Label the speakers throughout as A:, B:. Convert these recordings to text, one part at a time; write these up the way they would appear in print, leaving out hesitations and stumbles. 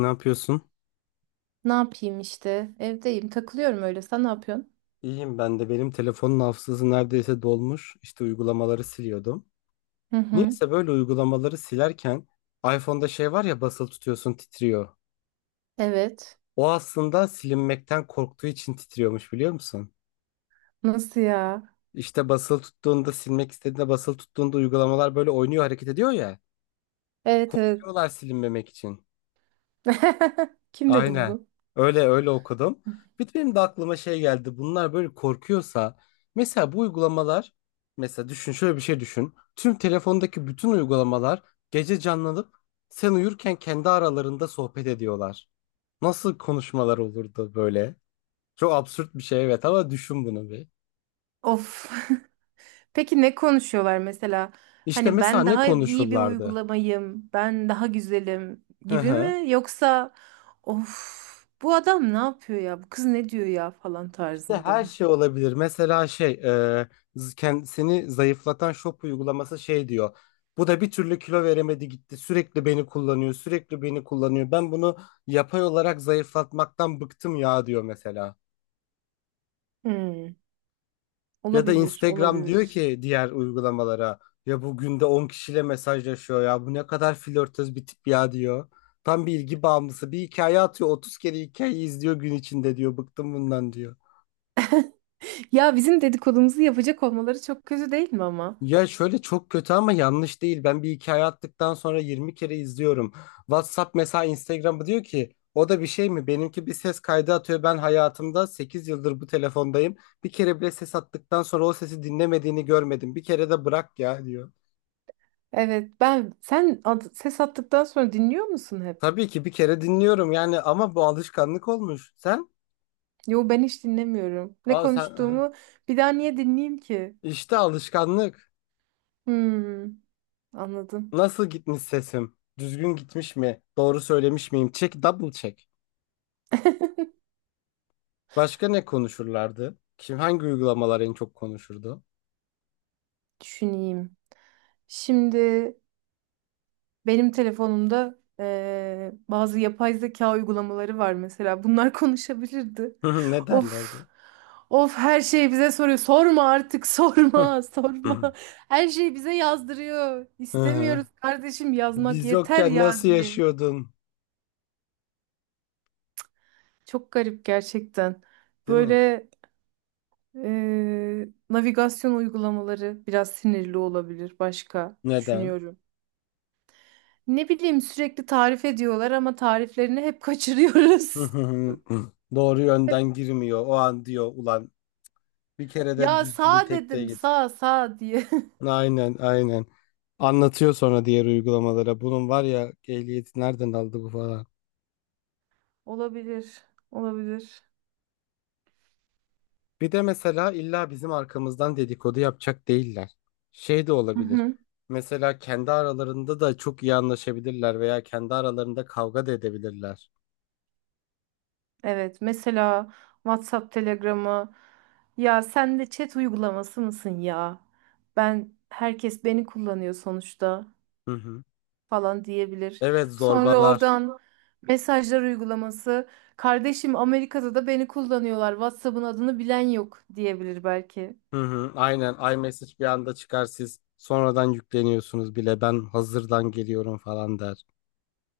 A: Ne yapıyorsun?
B: Ne yapayım işte? Evdeyim, takılıyorum öyle. Sen ne yapıyorsun?
A: İyiyim ben de. Benim telefonun hafızası neredeyse dolmuş. İşte uygulamaları siliyordum.
B: Hı hı.
A: Niyeyse böyle uygulamaları silerken iPhone'da şey var ya, basılı tutuyorsun, titriyor.
B: Evet.
A: O aslında silinmekten korktuğu için titriyormuş, biliyor musun?
B: Nasıl ya?
A: İşte basılı tuttuğunda, silmek istediğinde basılı tuttuğunda uygulamalar böyle oynuyor, hareket ediyor ya.
B: Evet evet.
A: Yapıyorlar silinmemek için.
B: Kim dedi
A: Aynen.
B: bunu?
A: Öyle öyle okudum. Bir de benim de aklıma şey geldi. Bunlar böyle korkuyorsa mesela, bu uygulamalar, mesela düşün, şöyle bir şey düşün. Tüm telefondaki bütün uygulamalar gece canlanıp sen uyurken kendi aralarında sohbet ediyorlar. Nasıl konuşmalar olurdu böyle? Çok absürt bir şey, evet, ama düşün bunu bir.
B: Of. Peki ne konuşuyorlar mesela?
A: İşte
B: Hani
A: mesela
B: ben
A: ne
B: daha iyi bir
A: konuşurlardı?
B: uygulamayım, ben daha güzelim
A: Hı
B: gibi
A: hı.
B: mi? Yoksa of bu adam ne yapıyor ya? Bu kız ne diyor ya falan
A: İşte
B: tarzında
A: her
B: mı?
A: şey olabilir. Mesela şey, seni zayıflatan shop uygulaması şey diyor. Bu da bir türlü kilo veremedi gitti. Sürekli beni kullanıyor, sürekli beni kullanıyor. Ben bunu yapay olarak zayıflatmaktan bıktım ya, diyor mesela.
B: Hmm,
A: Ya da
B: olabilir,
A: Instagram diyor
B: olabilir.
A: ki diğer uygulamalara, ya bu günde 10 kişiyle mesajlaşıyor ya, bu ne kadar flörtöz bir tip ya, diyor. Tam bir ilgi bağımlısı, bir hikaye atıyor, 30 kere hikayeyi izliyor gün içinde, diyor, bıktım bundan, diyor.
B: Ya bizim dedikodumuzu yapacak olmaları çok kötü değil mi ama?
A: Ya şöyle, çok kötü ama yanlış değil. Ben bir hikaye attıktan sonra 20 kere izliyorum. WhatsApp mesela Instagram'ı diyor ki, o da bir şey mi? Benimki bir ses kaydı atıyor. Ben hayatımda 8 yıldır bu telefondayım. Bir kere bile ses attıktan sonra o sesi dinlemediğini görmedim. Bir kere de bırak ya, diyor.
B: Evet ben sen ses attıktan sonra dinliyor musun hep?
A: Tabii ki bir kere dinliyorum yani, ama bu alışkanlık olmuş. Sen?
B: Yo ben hiç dinlemiyorum. Ne
A: Aa, sen aha.
B: konuştuğumu bir daha niye dinleyeyim ki?
A: İşte alışkanlık.
B: Hmm, anladım.
A: Nasıl gitmiş sesim? Düzgün gitmiş mi? Doğru söylemiş miyim? Check double check. Başka ne konuşurlardı? Kim, hangi uygulamalar en çok konuşurdu?
B: Düşüneyim. Şimdi benim telefonumda bazı yapay zeka uygulamaları var mesela. Bunlar konuşabilirdi.
A: Hı hı, ne
B: Of.
A: derlerdi?
B: Of her şeyi bize soruyor. Sorma artık
A: Hı
B: sorma sorma.
A: hı.
B: Her şeyi bize yazdırıyor.
A: Hı.
B: İstemiyoruz kardeşim yazmak
A: Biz
B: yeter
A: yokken
B: ya
A: nasıl
B: diye.
A: yaşıyordun?
B: Çok garip gerçekten.
A: Değil mi?
B: Böyle navigasyon uygulamaları biraz sinirli olabilir başka
A: Neden?
B: düşünüyorum. Ne bileyim sürekli tarif ediyorlar ama tariflerini hep
A: Hı
B: kaçırıyoruz.
A: hı hı. Doğru
B: Hep
A: yönden girmiyor. O an diyor, ulan bir kere de
B: ya
A: düzgün
B: sağ
A: tekte
B: dedim
A: git.
B: sağ sağ diye.
A: Aynen aynen. Anlatıyor sonra diğer uygulamalara. Bunun var ya, ehliyeti nereden aldı bu falan.
B: Olabilir. Olabilir.
A: Bir de mesela illa bizim arkamızdan dedikodu yapacak değiller. Şey de
B: Hı
A: olabilir.
B: hı.
A: Mesela kendi aralarında da çok iyi anlaşabilirler veya kendi aralarında kavga da edebilirler.
B: Evet mesela WhatsApp, Telegram'a ya sen de chat uygulaması mısın ya? Ben herkes beni kullanıyor sonuçta,
A: Hı hı.
B: falan diyebilir.
A: Evet,
B: Sonra
A: zorbalar.
B: oradan mesajlar uygulaması kardeşim Amerika'da da beni kullanıyorlar. WhatsApp'ın adını bilen yok diyebilir belki.
A: Hı hı. Aynen, iMessage bir anda çıkar, siz sonradan yükleniyorsunuz bile, ben hazırdan geliyorum falan der.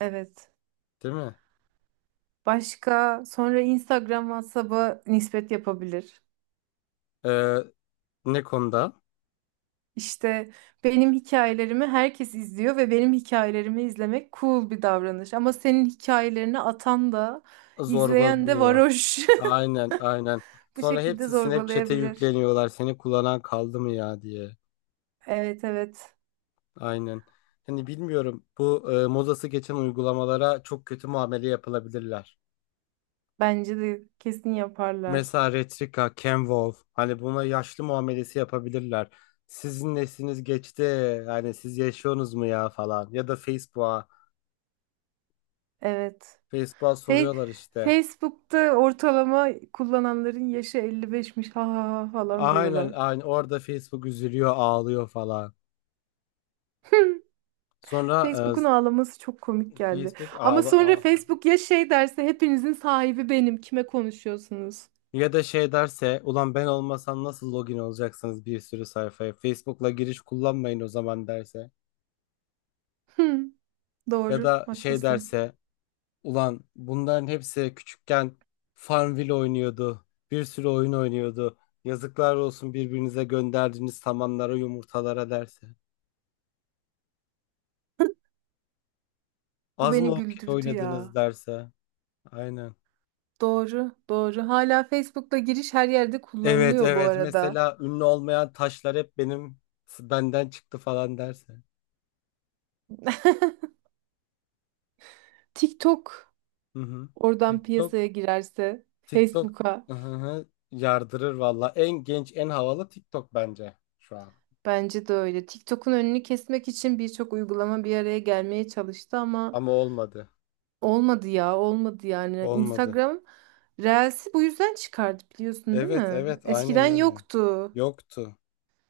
B: Evet.
A: Değil mi?
B: Başka sonra Instagram WhatsApp'a nispet yapabilir.
A: Ee, ne konuda?
B: İşte benim hikayelerimi herkes izliyor ve benim hikayelerimi izlemek cool bir davranış. Ama senin hikayelerini atan da izleyen de
A: Zorbalanıyor.
B: varoş.
A: Aynen aynen.
B: Bu
A: Sonra
B: şekilde
A: hepsi Snapchat'e
B: zorbalayabilir.
A: yükleniyorlar, seni kullanan kaldı mı ya, diye.
B: Evet evet.
A: Aynen. Hani bilmiyorum, bu modası geçen uygulamalara çok kötü muamele yapılabilirler.
B: Bence de kesin yaparlar.
A: Mesela Retrika, Canvolv, hani buna yaşlı muamelesi yapabilirler. Sizin nesliniz geçti, hani siz yaşıyorsunuz mu ya falan, ya da Facebook'a,
B: Evet.
A: Facebook'a
B: Fe-
A: soruyorlar işte.
B: Facebook'ta ortalama kullananların yaşı 55'miş, ha ha ha falan
A: Aynen
B: diyorlar.
A: aynen, orada Facebook üzülüyor, ağlıyor falan. Sonra
B: Facebook'un ağlaması çok komik geldi.
A: Facebook
B: Ama
A: ağla,
B: sonra
A: ağla.
B: Facebook ya şey derse hepinizin sahibi benim. Kime konuşuyorsunuz?
A: Ya da şey derse, ulan ben olmasam nasıl login olacaksınız bir sürü sayfaya, Facebook'la giriş kullanmayın o zaman, derse.
B: Hmm,
A: Ya
B: doğru,
A: da şey
B: haklısın.
A: derse, ulan bunların hepsi küçükken Farmville oynuyordu. Bir sürü oyun oynuyordu. Yazıklar olsun birbirinize gönderdiğiniz samanlara, yumurtalara, derse.
B: Bu
A: Az mı
B: beni
A: okey
B: güldürdü
A: oynadınız,
B: ya.
A: derse. Aynen.
B: Doğru, doğru. Hala Facebook'ta giriş her yerde
A: Evet
B: kullanılıyor bu
A: evet,
B: arada.
A: mesela ünlü olmayan taşlar hep benim, benden çıktı falan, derse.
B: TikTok
A: Hı hı.
B: oradan
A: TikTok,
B: piyasaya girerse
A: TikTok,
B: Facebook'a.
A: hı hı, yardırır valla. En genç, en havalı TikTok bence şu an.
B: Bence de öyle. TikTok'un önünü kesmek için birçok uygulama bir araya gelmeye çalıştı ama
A: Ama olmadı.
B: olmadı ya, olmadı yani.
A: Olmadı.
B: Instagram Reels'i bu yüzden çıkardı biliyorsun değil
A: Evet
B: mi?
A: evet,
B: Eskiden
A: aynen öyle.
B: yoktu.
A: Yoktu.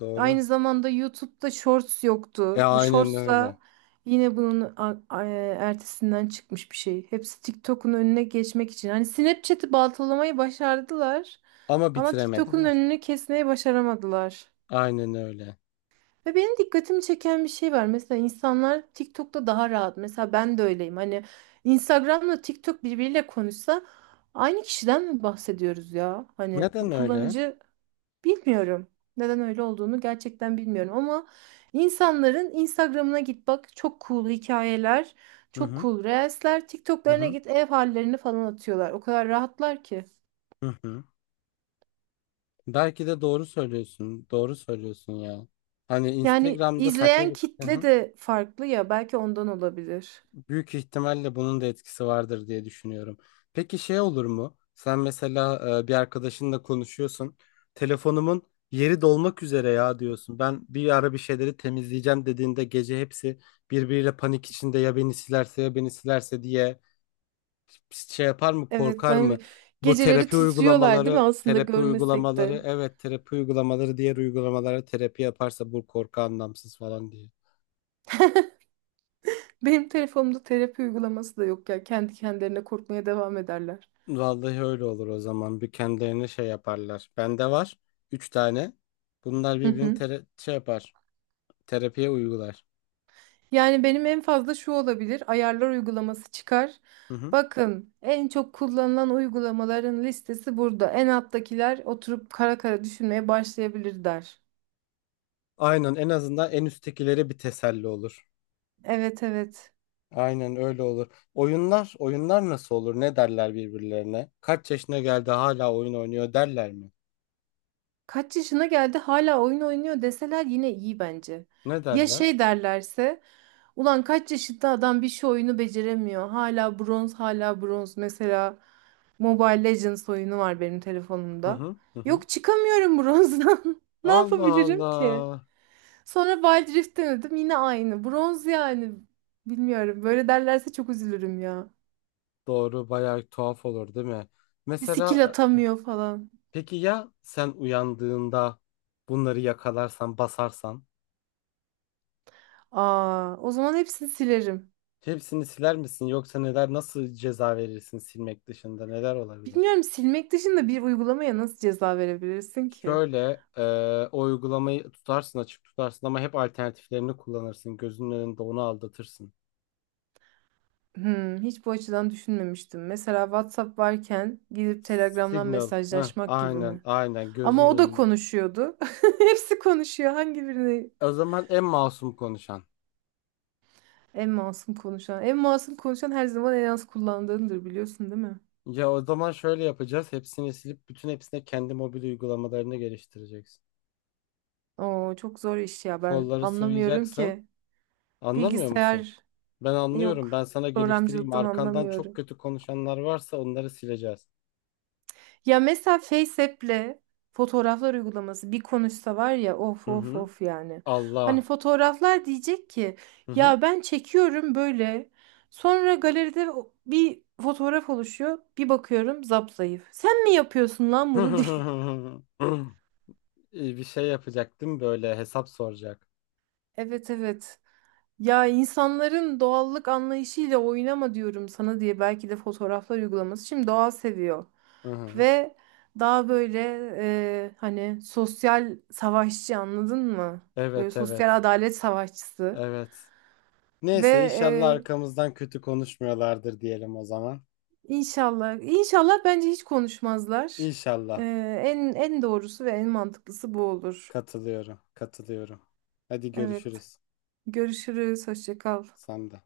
A: Doğru.
B: Aynı zamanda YouTube'da Shorts
A: E
B: yoktu. Bu
A: aynen
B: Shorts
A: öyle.
B: da yine bunun ertesinden çıkmış bir şey. Hepsi TikTok'un önüne geçmek için. Hani Snapchat'i baltalamayı başardılar
A: Ama
B: ama TikTok'un
A: bitiremediler.
B: önünü kesmeyi başaramadılar.
A: Aynen öyle.
B: Ve benim dikkatimi çeken bir şey var. Mesela insanlar TikTok'ta daha rahat. Mesela ben de öyleyim. Hani Instagram'la TikTok birbiriyle konuşsa aynı kişiden mi bahsediyoruz ya? Hani
A: Neden
B: bu
A: öyle?
B: kullanıcı, bilmiyorum. Neden öyle olduğunu gerçekten bilmiyorum ama insanların Instagram'ına git bak, çok cool hikayeler,
A: Hı
B: çok
A: hı.
B: cool reelsler,
A: Hı
B: TikTok'larına
A: hı.
B: git ev hallerini falan atıyorlar. O kadar rahatlar ki.
A: Hı hı. Belki de doğru söylüyorsun. Doğru söylüyorsun ya. Hani
B: Yani
A: Instagram'da saçma
B: izleyen
A: bir... Hı
B: kitle
A: hı.
B: de farklı ya, belki ondan olabilir.
A: Büyük ihtimalle bunun da etkisi vardır diye düşünüyorum. Peki şey olur mu? Sen mesela, bir arkadaşınla konuşuyorsun. Telefonumun yeri dolmak üzere ya, diyorsun. Ben bir ara bir şeyleri temizleyeceğim dediğinde, gece hepsi birbiriyle panik içinde, ya beni silerse, ya beni silerse, diye şey yapar mı,
B: Evet
A: korkar
B: ben,
A: mı? Bu
B: geceleri
A: terapi
B: titriyorlar değil mi
A: uygulamaları,
B: aslında
A: terapi
B: görmesek de.
A: uygulamaları, evet, terapi uygulamaları diğer uygulamalara terapi yaparsa, bu korku anlamsız falan.
B: Benim telefonumda terapi uygulaması da yok ya. Kendi kendilerine korkmaya devam ederler.
A: Vallahi öyle olur o zaman. Bir kendilerine şey yaparlar. Bende var. 3 tane. Bunlar
B: Hı
A: birbirini
B: hı.
A: şey yapar. Terapiye uygular.
B: Yani benim en fazla şu olabilir. Ayarlar uygulaması çıkar.
A: Hı hı.
B: Bakın en çok kullanılan uygulamaların listesi burada. En alttakiler oturup kara kara düşünmeye başlayabilir der.
A: Aynen, en azından en üsttekilere bir teselli olur.
B: Evet evet.
A: Aynen öyle olur. Oyunlar, oyunlar nasıl olur? Ne derler birbirlerine? Kaç yaşına geldi hala oyun oynuyor derler mi?
B: Kaç yaşına geldi hala oyun oynuyor deseler yine iyi bence.
A: Ne
B: Ya
A: derler?
B: şey derlerse ulan kaç yaşında adam bir şey oyunu beceremiyor. Hala bronz, hala bronz mesela. Mobile Legends oyunu var benim
A: Hı
B: telefonumda.
A: hı hı. Hı.
B: Yok, çıkamıyorum bronzdan. Ne
A: Allah
B: yapabilirim ki?
A: Allah.
B: Sonra Wild Rift denedim, yine aynı. Bronz yani. Bilmiyorum. Böyle derlerse çok üzülürüm ya.
A: Doğru, bayağı tuhaf olur değil mi?
B: Bir skill
A: Mesela,
B: atamıyor falan.
A: peki ya sen uyandığında bunları yakalarsan, basarsan,
B: Aa, o zaman hepsini silerim.
A: hepsini siler misin, yoksa neler, nasıl ceza verirsin, silmek dışında neler olabilir?
B: Bilmiyorum silmek dışında bir uygulamaya nasıl ceza verebilirsin ki?
A: Şöyle o uygulamayı tutarsın, açık tutarsın ama hep alternatiflerini kullanırsın. Gözünün önünde onu aldatırsın.
B: Hmm, hiç bu açıdan düşünmemiştim. Mesela WhatsApp varken gidip Telegram'dan
A: Signal. Heh,
B: mesajlaşmak gibi
A: aynen
B: mi?
A: aynen,
B: Ama
A: gözünün
B: o da
A: önünde.
B: konuşuyordu. Hepsi konuşuyor. Hangi birini?
A: O zaman en masum konuşan.
B: En masum konuşan. En masum konuşan her zaman en az kullandığındır biliyorsun değil mi?
A: Ya o zaman şöyle yapacağız. Hepsini silip bütün hepsine kendi mobil uygulamalarını geliştireceksin.
B: Oo, çok zor iş ya. Ben
A: Kolları
B: anlamıyorum
A: sıvayacaksın.
B: ki.
A: Anlamıyor musun?
B: Bilgisayar
A: Ben anlıyorum.
B: yok.
A: Ben sana geliştireyim.
B: Programcılıktan
A: Arkandan çok
B: anlamıyorum.
A: kötü konuşanlar varsa onları sileceğiz.
B: Ya mesela FaceApp'le fotoğraflar uygulaması bir konuşsa var ya, of
A: Hı
B: of
A: hı.
B: of yani. Hani
A: Allah.
B: fotoğraflar diyecek ki,
A: Hı hı.
B: ya ben çekiyorum böyle. Sonra galeride bir fotoğraf oluşuyor. Bir bakıyorum zapzayıf. Sen mi yapıyorsun lan bunu diye.
A: İyi, bir şey yapacaktım, böyle hesap soracak.
B: Evet evet. Ya insanların doğallık anlayışıyla oynama diyorum sana diye belki de fotoğraflar uygulaması. Şimdi doğa seviyor
A: Hı hı.
B: ve daha böyle hani sosyal savaşçı, anladın mı? Böyle
A: Evet evet.
B: sosyal adalet savaşçısı
A: Evet.
B: ve
A: Neyse,
B: e,
A: inşallah arkamızdan kötü konuşmuyorlardır diyelim o zaman.
B: inşallah inşallah bence hiç konuşmazlar. E,
A: İnşallah.
B: en doğrusu ve en mantıklısı bu olur.
A: Katılıyorum. Katılıyorum. Hadi
B: Evet.
A: görüşürüz.
B: Görüşürüz. Hoşça kal.
A: Sen de.